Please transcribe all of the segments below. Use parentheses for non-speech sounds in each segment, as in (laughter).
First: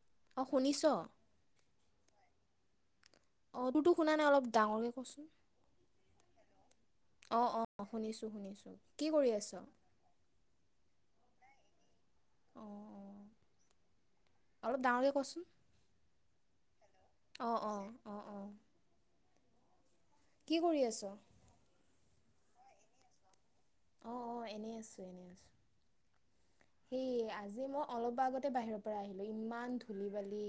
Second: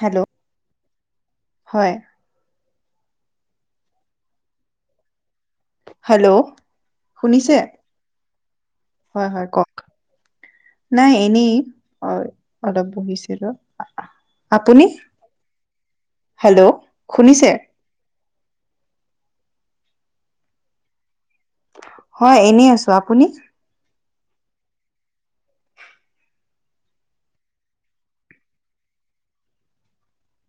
Hello অ, শুনিছ? হয়। অ, তোৰতো শুনা নাই অলপ ডাঙৰক কচোন। হেল্ল' অ, শুনিছে অ, শুনিছোঁ শুনিছোঁ। কি হয়, কৰি হয়, আছ? কওক নাই এনেই অ, অ', অলপ অ'। বহিছিলো, অলপ আপুনি? ডাঙৰকে কচোন। হেল্ল', শুনিছে? অ', অ', অ, অ, কি কৰি আছ? হয়, এনেই আছোঁ আপুনি? অ, অ, এনেই আছোঁ এনেই আছোঁ। সেই আজি মই অলপ আগতে বাহিৰৰ পৰা আহিলোঁ ইমান ধূলি বালি।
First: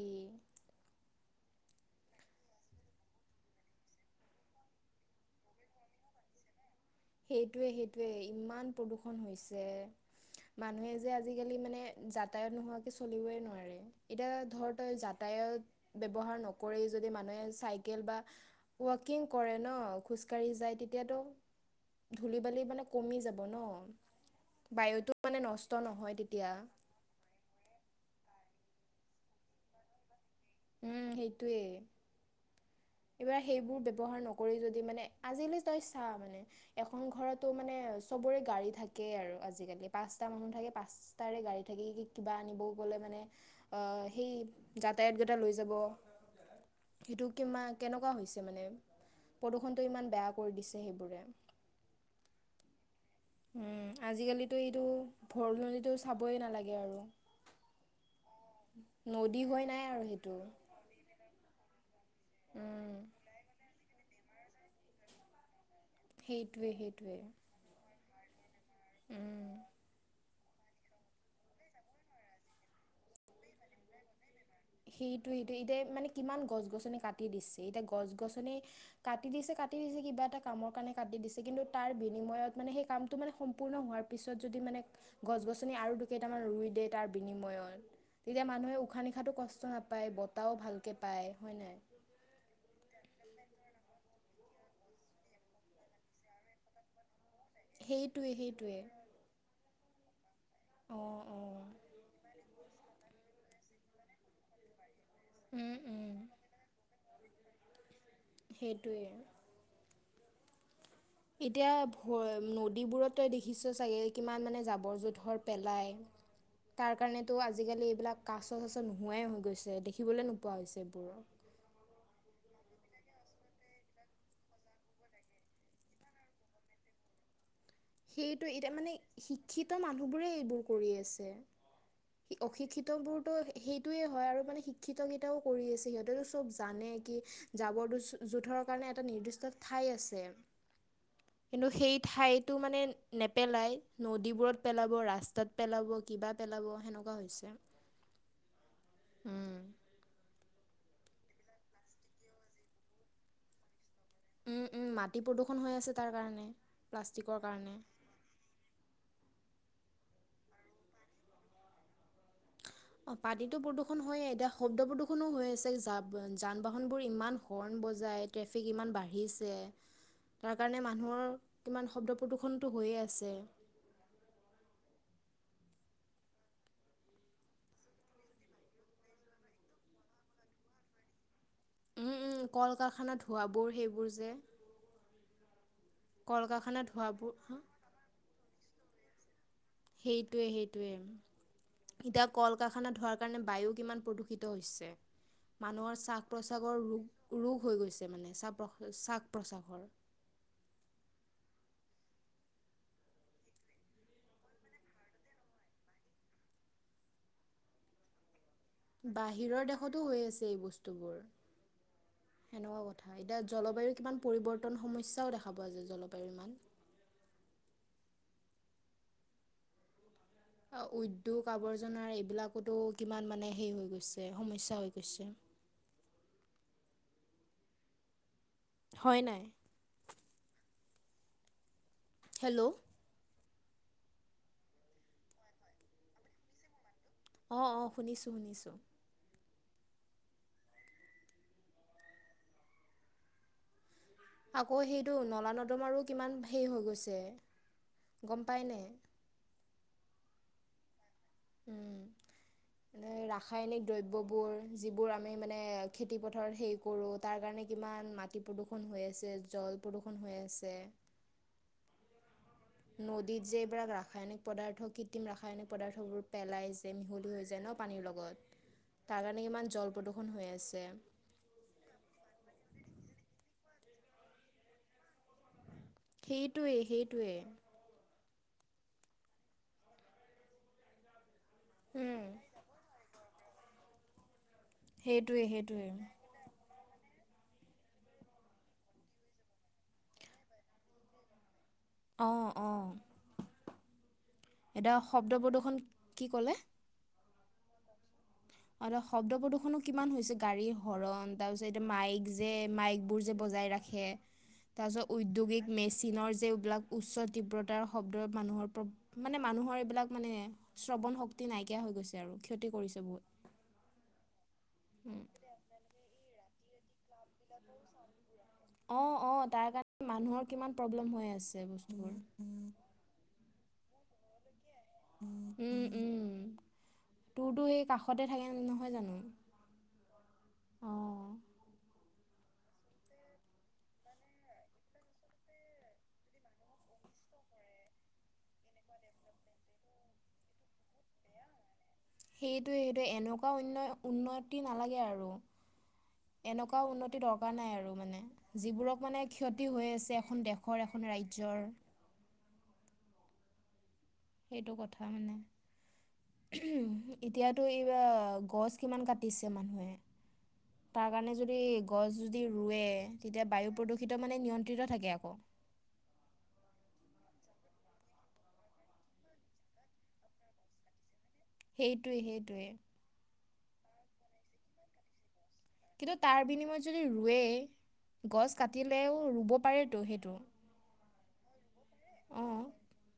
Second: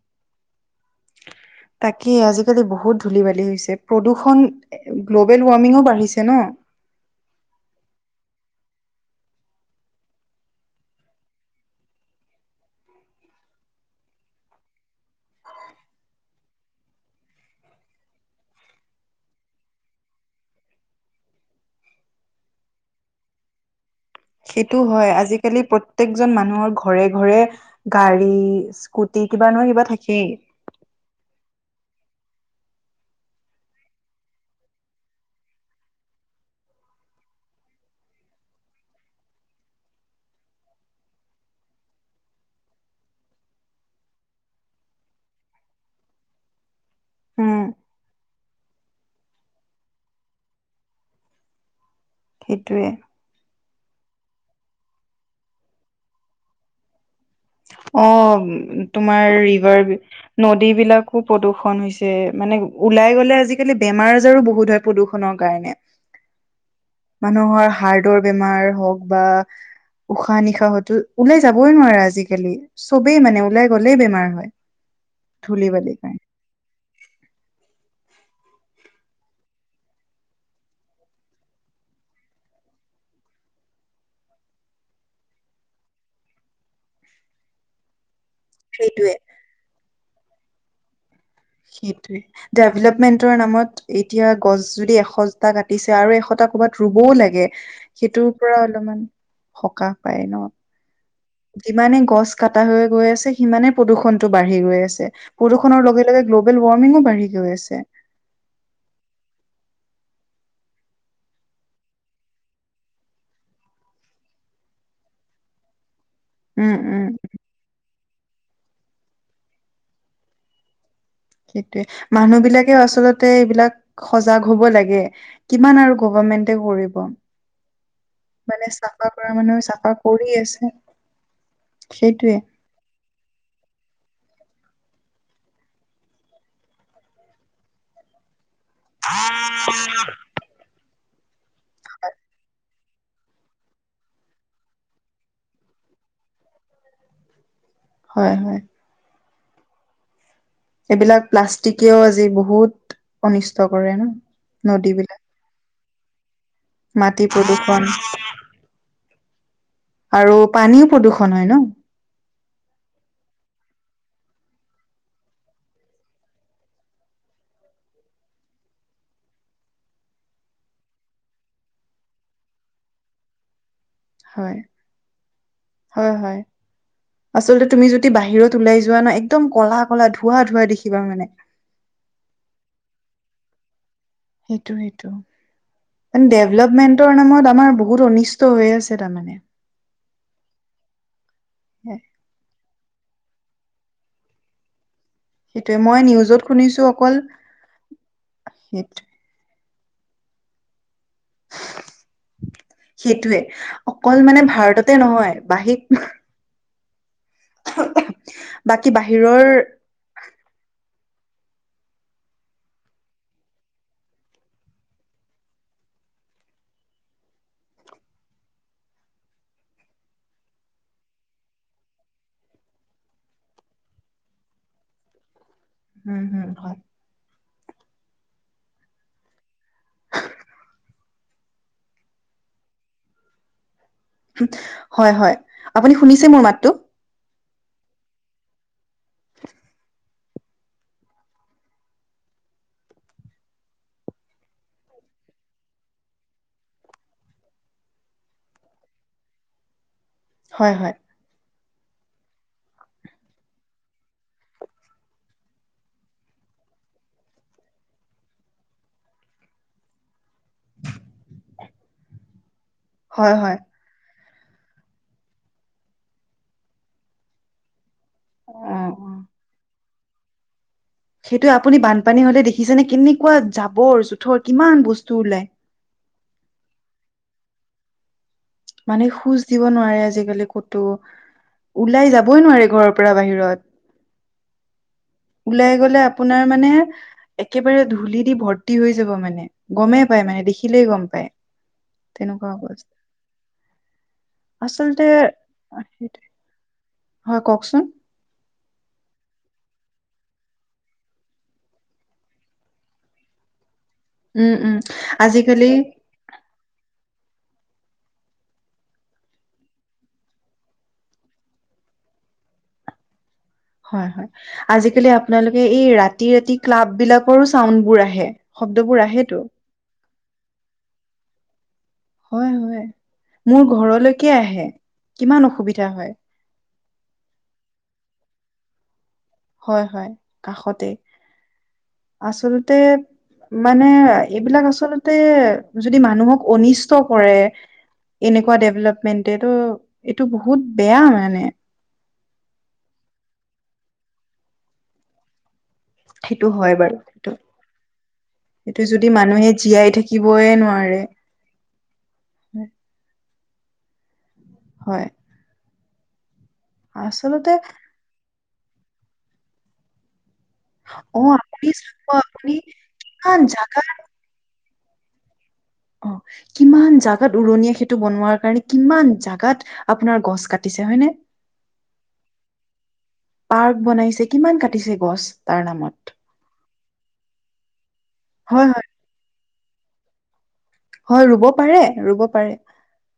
তাকেই আজিকালি বহুত ধূলি বালি হৈছে প্ৰদূষণ গ্ল'বেল ৱাৰ্মিঙও বাঢ়িছে ন? সেইটয়ে সেইটোৱে ইমান প্ৰদূষণ হৈছে। মানুহে যে আজিকালি মানে যাতায়াত নোহোৱাকে চলিবই নোৱাৰে। এতিয়া ধৰ তই যাতায়ত ব্যৱহাৰ নকৰে যদি মানুহে চাইকেল বা ৱাকিং কৰে ন খোজকাাঢ়ি যায় তেতিয়াতো, ধূলি বালি মানে কমি যাব ন, সেইটো বায়ুটো হয় মানে আজিকালি নষ্ট নহয় প্ৰত্যকজন তেতিয়া মানুহৰ- ঘৰে ঘৰে গাড়ী স্কুটি কিবা নহয় কিবা থাকেই। উম, সেইটয়েই। এইবাৰ সেইবোৰ ব্য্ৱহাৰ নকৰি যদি মানে আজিলি তই চা মানে, এখন ঘৰতো মানে চবৰে গাড়ী থাকে আৰু আজিকালি পাঁচটা মানুহ থাকে পাঁচ তাৰে গাড়ী থাকি কিবা আনিবও গ'লে মানে, সেই যাতায়াতকেইটা লৈ যাব। সেইটো উম কিমানা কেনেকুৱা হৈছে মানে, প্ৰদূষণটো ইমান বেয়া কৰি দিছে সেইবোৰে। সেইটোৱে। আজিকালিতো এইটো ভৰলনিটো চাবই নালাগে আৰু। অ', তোমাৰ নদী হৈ নাই ৰিভাৰ আৰু সেইটো নদী বিলাক খুব প্ৰদূষণ হৈছে, মানে উম, ওলাই গ'লে আজিকালি বেমাৰ আজাৰো বহুত হয় প্ৰদূৰণৰ কাৰণে। সেইটোৱে সেইটোৱে মানুহৰ হাৰ্টৰ বেমাৰ হওক বা উম। উশাহ, নিশাহটো, ওলাই যাবই নোৱাৰে আজিকালি চবেই মানে ওলাই গ'লেই বেমাৰ হয়। সেইটো, সেইটো ধূলি এতিয়া বালিৰ মানে কাৰণে কিমান গছ গছনি কাটি দিছে এতিয়া গছ গছনি কাটি দিছে কিবা এটা কামৰ কাৰণে কাটি দিছে কিন্তু তাৰ বিনিময়ত মানে সেই সম্পূৰ্ণ হোৱাৰ তাৰ পিছত যদি মানে গছ-গছনি আৰু দু কেইটামান ৰুই দিয়ে তাৰ বিনিময়ত। তেতিয়া মানুহে উশাহ সেইটোৱে নিশাহটো কষ্ট নাপায় বতাহও ভালকৈ পায় হয় নাই? সেটোৱে ডেভেলপমেন্টৰ নামত এতিয়া গছ যদি এশটা কাটিছে আৰু এশটা কৰ'বাত ৰুবও লাগে। সেইটোৰ সেইটোৱে পৰা সেইটোৱে অলপমান সকাহ পায় ন? অ', যিমানে গছ কটা হৈ গৈ আছে সিমানে প্ৰদূষণতটো বাঢ়ি গৈ আছে উম প্ৰদূৰষণৰ উম লগে লগে গ্ল'বেল ৱাৰ্মিঙও বাঢ়ি গৈ আছে। সেইটোৱেই আৰু। এতিয়া নদীবোৰত তই দেখিছ চাগে কিমান মানে জাবৰ-জোথৰ পেলাই, উম (inaudible) তাৰ উম কাৰণেতো আজিকালি এইবিলাক কাচ চাচ নোহোৱাই হৈ গৈছে দেখিবলৈ নোপোৱা হৈছে এইবোৰ। সেইটোয়ে, মানুহ বিলাকেও আচলতে এইবিলাক সজাগ হব লাগে। কিমান আৰু গভমেন্টে কৰিব। সেইটো মানে এতিয়া চাফা কৰা মানুহ শিক্ষিত চাফা মানুহবোৰে কৰি আছে। সেইটোৱে সেই অশিক্ষিত বোৰতো সেইটোয়ে হয় আৰু মানে শিক্ষিত কেইটাও কৰি আছে সিহঁতেতটো চব জানে কি যাবৰ জোঁথৰৰ কাৰণে এটা নিৰ্দিষ্ট ঠাই আছে, কিন্তু সেই ঠাইটো মানে, নেপেলাই নদীবোৰত পেলাব, ৰাস্তাত পেলাব কিবা পেলাব। সেনেকোৱা হৈছে। হয়, হয়। উম। এইবিলাক প্লাষ্টিকেও আজি বহুত অনিষ্ট কৰে ন? উম, উম, নদীবিলাক মাটি প্ৰদূষণ হৈ আছে তাৰ কাৰণে। মাটি প্লাষ্টিকৰ কাৰণে প্ৰদূষণ, আৰু পানীও প্ৰদূ্ষণ হয় ন? অ পতিীতটো প্ৰদূৰষণ হয়ে এতিয়া শব্দ প্ৰদূষণো হৈ আছে যান-বাহনবোৰ ইমান হৰ্ণ বজাই। ট্ৰেফিক ইমান বাঢ়িছে। তাৰ কাৰণে মানুহৰ কিমান শব্দ প্ৰদূষণটো হৈয়ে আছে। হয়, হয়, হয়। আচলতে তুমি যদি বাহিৰত ওলাই যোৱা ন একদম কলা কল ধোৱাা ধোৱাা দেখিবা মানে। উম, উম, কল কাৰখানা ধোৱা বোৰ সেইবোৰ যে। সেইটো সেইটো মানে কল কাৰখানাত ডেভলপমেন্টৰ ধোঁৱাবোৰ নামত হা আমাৰ বহুত অনিষ্ট হৈ আছে তাৰমানে। সেইটোৱে, সেইটোৱে আৰু। এতিয়া কল কাৰখানা ধোৱাৰ কাৰণে বায়ু কিমান প্ৰদূষিত হৈছে? সেইটোৱে মানুহৰ মই শ্বাস নিউজত প্ৰ্বাসৰ শুনিছো অকল ৰোগ ৰোগ হৈ গৈছে মানে শ্বাস সেইটো প্ৰশ্বাসৰ। সেইটয়ে, অকল মানে ভাৰততে নহয় বাহিৰ (inaudible) বাহিৰৰ দেশতো হৈ আছে এই বস্তুবোৰ। সেনেকুৱা কথা এতিয়া জলবায়ুৰ কিমান পৰিৱৰ্তন সমস্যাও দেখা পোৱা যায় জলবায়ুৰ ইমান। উদ্যোগ আৱৰ্জনাৰ এইবিলাকতো কিমান মানে হেই হৈ গৈছে সমস্যা হৈ গৈছে। উম, হুম হয়। হয় নাই? হেল্ল' হয়, হয়, আপুনি শুনিছে মোৰ মাতটো? অ, অ, শুনিছোঁ শুনিছোঁ। (inaudible) আকৌ সেইটো নলা নৰ্দম আৰুো কিমান হেৰি হৈ গৈছে গম পায়নে? হয়, হয়। উম, ম ৰাসায়নিক দ্ৰব্যবোৰ যিবোৰ আমি মানে খেতিপথাৰত হেৰি কৰোঁ, তাৰ কাৰণে কিমান মাটি প্ৰদূৰষণ হৈ আছে জল প্ৰদূৰষণ হৈ আছে, আছে। হয় নদীত যে হয় এইবিলাক ৰাসায়নিক পদাৰ্থ কৃত্ৰিম ৰাসায়নিক পদাৰ্থবোৰ পেলাই যে মিহলি হৈ যায় ন পানীৰ অ লগত অ তাৰ কাৰণে কিমান জল প্ৰদূষণ হৈ আছে। সেইটোয়ে আপুনি বানপানী হলে দেখিছেনেে কেনেকুৱা জাবৰ জোথৰ কিমান বস্তু ওলায়। সেইটোৱেই, সেইটোৱেই। মানে খোজ দিব নোৱাৰে আজিকালি ক'তো, ওলাই উম যাবই নোৱাৰে ঘৰৰ পৰা বাহিৰত, সেইটোৱে ওলাই সেইটোৱে গলে আ আপোনাৰ মানে, একেবাৰে ধূলি দি ভৰ্তি হৈ যাব মানে গমেই পায় মানে দেখিলেই গম পায়। অ, তেনেকুৱা অৱস্থা। অ, এতিয়া আচলতে শব্দ প্ৰদূষণ সেইটোৱে। কি ক'লে? হয় কওকচোন। অ, শব্দ প্ৰদূ্ষনো কিমান হৈছে গাড়ীৰ হৰণ তাৰ পিছত এতিয়া মাইক যে মাইক বোৰ যে বজাই ৰখে, উম উম তাৰপিছত আজিকালি উদ্যোগিক মে চীনৰ যবিলাক উচ্চ তীব্ৰতাৰ শব্দ মানুহৰ মানে মানুহৰ এইবিলাক মানে শ্ৰৱণ শক্তি নাইকিয়া হৈ গৈছে আৰু ক্ষতি কৰিছে বহুত। হয়, হয়, আজিকালি আপোনালোকে এই ৰাতি ৰাতি ক্লাব বিলাক চাউণ্ড বোৰ আহে শব্দবোৰ অ', আহেতো। অ', তাৰ মানুহৰ কিমান প্ৰব্লেম হৈ আছে বস্তু হয়, হয়, মোৰ ঘৰলৈকে আহে। কিমান অসুবিধা উম, হয়, উম, তোৰতো সেই কাষতে থাকে নহয় জানো? হয়, হয়, কাষতে। আচলতে মানে এইবিলাক আচলতে যদি মানুহক অনিষ্ট কৰে, এনেকুৱা ডেভেলপমেণ্টে তটো এইটো বহুত বেয়া মানে। সেইটোৱে সেইটোৱে এনেকুৱা উ-উন্নতি নালাগে আৰু। সেইটো হয় এনেকুৱাও বাৰু উন্নতি সেইটো দৰকাৰ নাই আৰু, মানে সেইটো যিবোৰক যদি মানে মানুহে ক্ষতি জীয়াই হৈ আছে এখন থাকিবয়ে দেশৰ নোৱাৰে এখন ৰাজ্য জ্বৰ। সেইটো কথা হয় মানে। আচলতে এতিয়াতো এই এ, গছ কিমান কাটিছে মানুহে। তাৰ অ কাৰণে যদি আপুনি গছ চাব যদি আপুনি ৰুৱে কিমান তেতিয়া বায়ু জাগা প্ৰদূষিত মানে নিয়ন্ত্ৰিত থাকে আকৌ। অ, কিমান জোগাত উৰণীয়া সেইটো বনোৱাৰ কাৰণে কিমান জোগাত আপোনাৰ গছ কাটিছে হয়নে? সেইটোৱেই সেইটোৱেই। পাৰ্ক বনাইছে কিমান কাটিছে গছ তাৰ নামত। কিন্তু তাৰ বিনিময়ত যদি ৰুৱে, গছ হয় হয় কাটিলেও ৰুব পাৰেতো সেইটো। হয়, ৰুব পাৰে। ৰুব অ, পাৰে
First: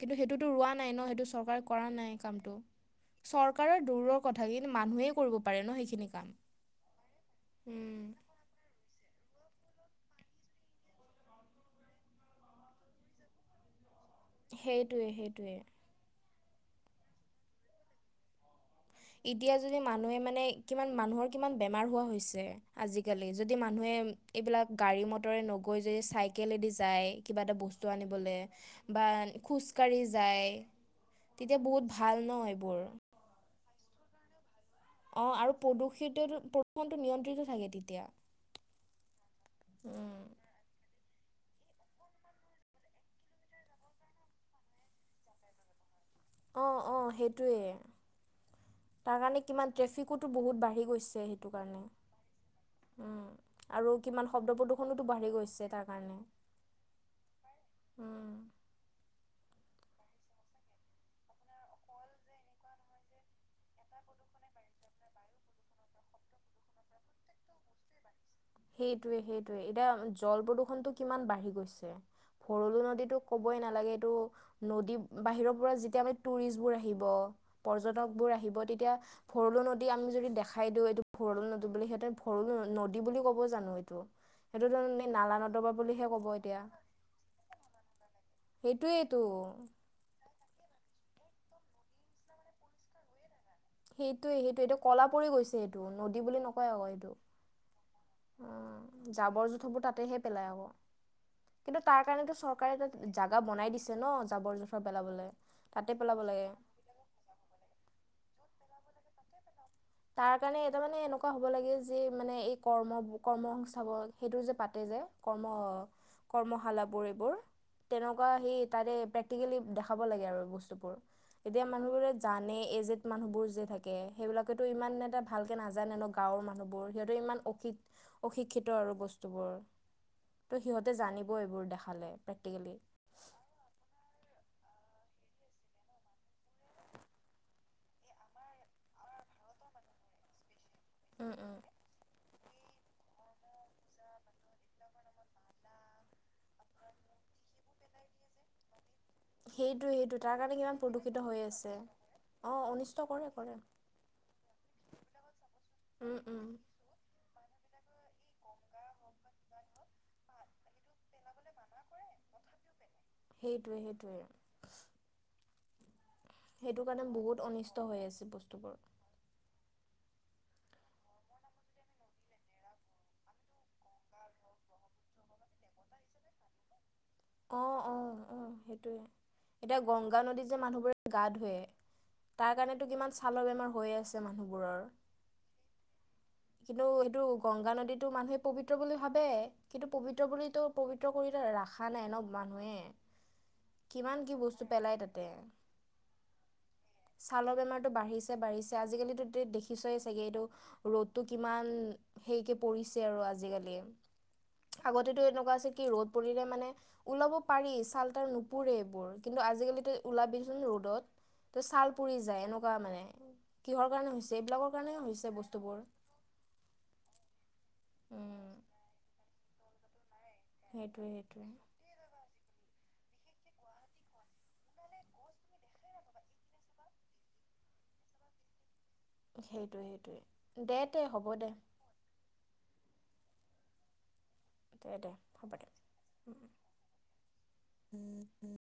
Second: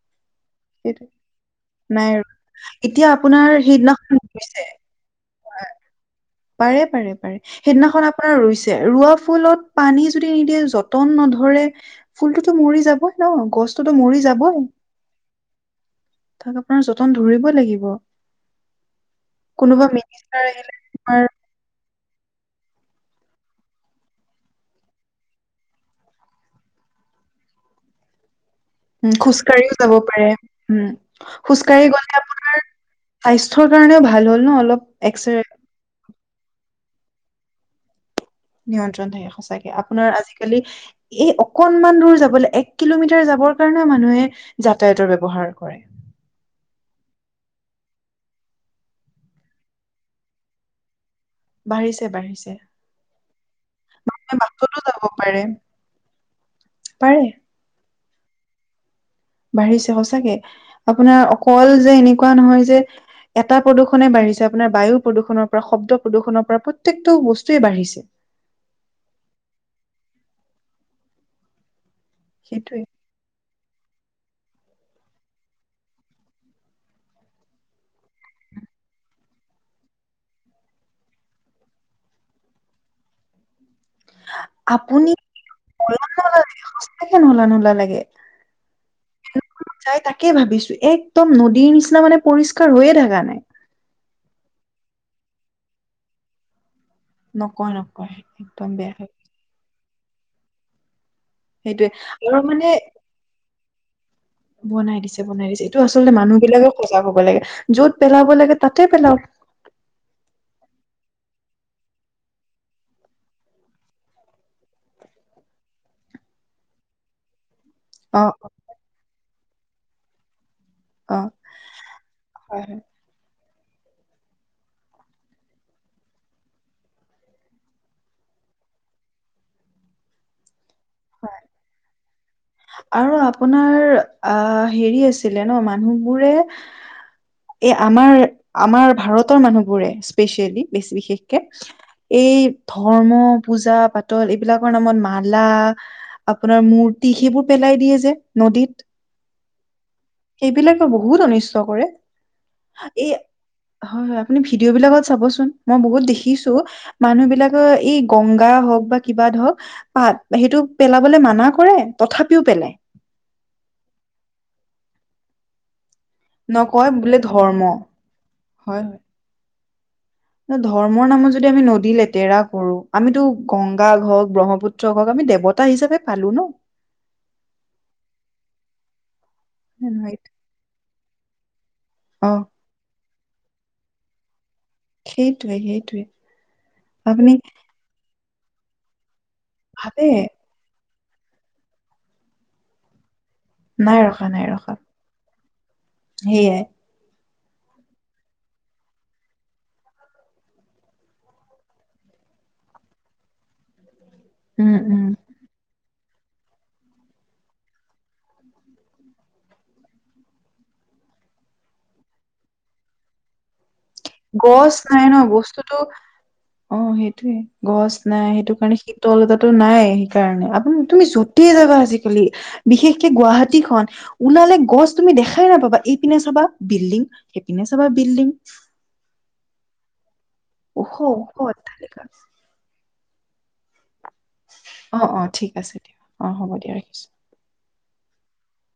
কিন্তু সেইটোতো ৰোৱা নাই ন সেইটো চৰকাৰে কৰা নাই কামটো। এতিয়া আপোনাৰ চৰকাৰৰ সেইদিনাখন দৌৰৰ কথা ৰুইছে কিন্তু মানুহেই কৰিব পাৰে ন সেইখিনি কাম। পাৰে পাৰে পাৰে, উম, সেইদিনাখন আপোনাৰ ৰুইছে (inaudible) ৰোৱা ফুলত পানী যদি নিদিয়ে যতন নধৰে ফুল তো মৰি যাব ন গছততো মৰি যাব সেইটোৱে সেইটোৱে। তাক আপোনাৰ যতন ধৰিব লাগিব। এতিয়া যদি কোনোবা মানুহে মিনিষ্টাৰ মানে আহিলে কিমান তোমাৰ মানুহৰ কিমান বেমাৰ হোৱা হৈছে, আজিকালি যদি মানুহে এইবিলাক গাড়ী মটৰে নগৈ যদি চাইকেলেদি যায় কিবা এটা বস্তু আনিবলৈ বা উম খোজকাঢ়িও যাব খোজকাাঢ়ি পাৰে যায় উম তেতিয়া খোজকাঢ়ি বহুত গ'লে ভাল ন এইবোৰ। স্বাস্থ্যৰ কাৰণেও ভাল হ'ল ন অলপ অ', এক্সৰে আৰু প্ৰদূষিত প্ৰদূষণটো নিয়ন্ত্ৰিত থাকে তেতিয়া। নিয়ন্ত্ৰণ থাকে সঁচাকে আপোনাৰ উম আজিকালি এই অকনমান দূৰ যাবলৈ এক কিলোমিটাৰ যাবৰ কাৰণেও মানুহে যাতায়াতৰ ব্যৱহাৰ কৰে। অ', অ', সেইটোৱে। তাৰ কাৰণে কিমান ট্ৰেফিকো বহুত বাঢ়ি গৈছে স কাৰ বাঢ়িছে বাঢ়িছে উম আৰু কিমান শব্দ বাছতো যাব প্ৰদূশনোতো বাঢ়ি পাৰে গৈছে তাৰ কাৰণে। পাৰে। উম। বাঢ়িছে সচাকে আপোনাৰ অকলকল যে এনেকুৱা নহয় যে এটা প্ৰদূষণে বাঢ়িছে আপোনাৰ বায়ু প্ৰদূষণৰ, পৰা শব্দ প্ৰদূষণৰ পৰা, প্ৰত্যেকটো বস্তুয়ে বাঢ়িছে। সেইটোৱে সেইটোৱে এতিয়া জল প্ৰদূষণ টো কিমান বাঢ়ি গৈছে, ভৰলো সেইটোৱে নদীতোক ক'বই নালাগে এইটো নদী বাহিৰৰ পৰা যেতিয়া আ টুৰিষ্ট বোৰ আহিব পৰ্যটকবোৰ আহিব তেতিয়া ভৰলো নদী আমি যদি দেখাই দিওঁ এইটো ভৰল নদী বুলি সিহঁতে ভৰলো নদী বুলি ক'ব ক'ব জানো? এইটো সেইটো আপুনি নালা নদবা বুলিহে কব এতিয়া। তাকে নলা নলা লাগে। সেইটোৱেইেতো। চাই তাকে ভাবিছোঁ, একদম নদীৰ নিচিনা মানে পৰিষ্কাৰ হৈয়ে থকা নাই। সেইটোৱে সেইটোৱে, এইটো কলা পৰি গৈছে এইটো নদী বুলি নকয় আকৌ এইটো। নকয় নকয়, একদম বেয়া ডাবৰ জোথবোৰ তাতেহে পেলাই আকৌ কিন্তু সেইটোয়ে তাৰ কাৰণো আৰু মানে চৰকাৰে এটা জাগা বনাই দিছে ন জাবৰ জোথৰ বনাই দিছে পেলাবলৈ বনাই দিছে এইটো তাতে আচলতে পেলাব মানুহ লাগে। বিলাকে সজাগ হ'ব লাগে, য'ত পেলাব লাগে তাতে পেলাও। তাৰ কাৰণে এটা মানে এনেকুৱা হ'ব লাগে যে মানে এই কৰ্ম কৰ্ম সংংস্থাপ সেইটো যে পাতে যে কৰ্ম-কৰ্মশালাবোৰ এইবোৰ। অ তেনেকুৱা সি তাতে প্ৰেক্টিকেলি দেখাব লাগে আৰু বস্তু বোৰ, অ এতিয়া মানুহবোৰে জানে হয় এজ হয় মানুহ বোৰ যে থাকে সেইবিলাক সেইো ইমান এটা ভালকে নাজানে ন গাঁৱৰ মানুহবোৰ সিহঁতে ইমান অক অশিক্ষিত আৰু বস্তুবোৰ, ত' সিহঁতে জানিব এইবোৰ দেখালে প্ৰেক্টিকেলি। আৰু আপোনাৰ আহ হেৰি আছিলে ন' মানুহবোৰে এই আমাৰ আমাৰ ভাৰতৰ মানুহবোৰে স্পেচিয়েলি বেছ বিশেষকে এই ধৰ্ম, পূজা পাতল এইবিলাকৰ নামত মালা আপোনাৰ মূৰি টি সেইবোৰ পেলাই দিয়ে যে নদীত। সেইটোৱে সেইটো তাৰ কাৰণে কিমান সেইবিলাকে প্ৰদূষিত বহুত হৈ অনিষ্ট আছে কৰে। অ অনিষ্ট হয় কৰে কৰে হয় আপুনি ভিডিঅ বিলাক চাবোন মই বহুত দেখিছোঁ মানুহ বিলাকৰ এই গংগা হওক বা কিবা ধওক পাত সেইটো পেলাবলৈ মানা কৰে তথাপিও পেলায়। সেইটোৱে সেইটোৱে আৰু সেইটো নকয় কাৰণে বোলে বহুত ধৰ্ম অনিষ্ট হৈ আছে বস্তুবোৰ। হয় ধৰ্মৰ নামত যদি আমি নদী লেতেৰা কৰো, আমিতো গংগা হক ব্ৰহ্মপুত্ৰ ক (inaudible) আমি দেৱতা হিচাপে পালো ন? অ ল, অ, অ, সেইটোয়ে, এতিয়া হয় নে নহয় গংগা নদীত যে মানুহবোৰে গা ধুৱে, অ, তাৰ কাৰণেতো কিমান ছালৰ বেমাৰ হৈয়ে আছে মানুহবোৰৰ। সেইটোৱে সেইটোৱে কিন্তু এইটো আপুনি গংগা নদীতো মানুহে পবিত্ৰ বুলি ভাবে। কিন্তু ভাবে পবিত্ৰ বুলিতো পবিত্ৰ কৰি ৰখা নাই ন মানুহে? নাই কিমান ৰখা কি বস্তু পেলায় তাতে। সেইয়া, ছালৰ বেমাৰটো বাঢ়িছে বাঢ়িছে, আজিকালিতো দেখিছয়ে চাগে, এইটো ৰ'দটো কিমান সেইকে পৰিছে আৰু আজিকালি। উম উম, টো এনেকুৱা আছে কি ৰ'দ পৰিলে মানে ওলাব পাৰি, চালৰ পোৰেবোৰ কিন্তু আজিকালিতো ওলাবচোন ৰ'দত, ত ছাল পুৰি যায় এনেকুৱা মানে, কিহৰ কাৰণে হৈছে? এইবিলাকৰ গছ কাৰণে নাই ন হৈছে বস্তুটো বস্তুবোৰ। অ, সেইটোয়ে, গছ নাই উম, সেইটো কাৰণে শীতল এতাটো নাই সেইকাৰণে। আপু তুমি সেইটোৱে সেইটোৱে যতেই জাবা আজিকালি বিশেষকে গুৱাহাটীখন ওলালে গছ তুমি দেখাই নাপাবা, এইপিনে চবা বিল্ডিং, সেইপিনে চবা বিল্ডিং, সেইটোৱে সেইটোৱে দে ওখ তে হ'ব ওখ দে। অট্টালিকা অ, দে দে অ, ঠিক হ'ব দে আছে, অ, উম হ'ব দিয়া ৰাখিছোঁ। (inaudible)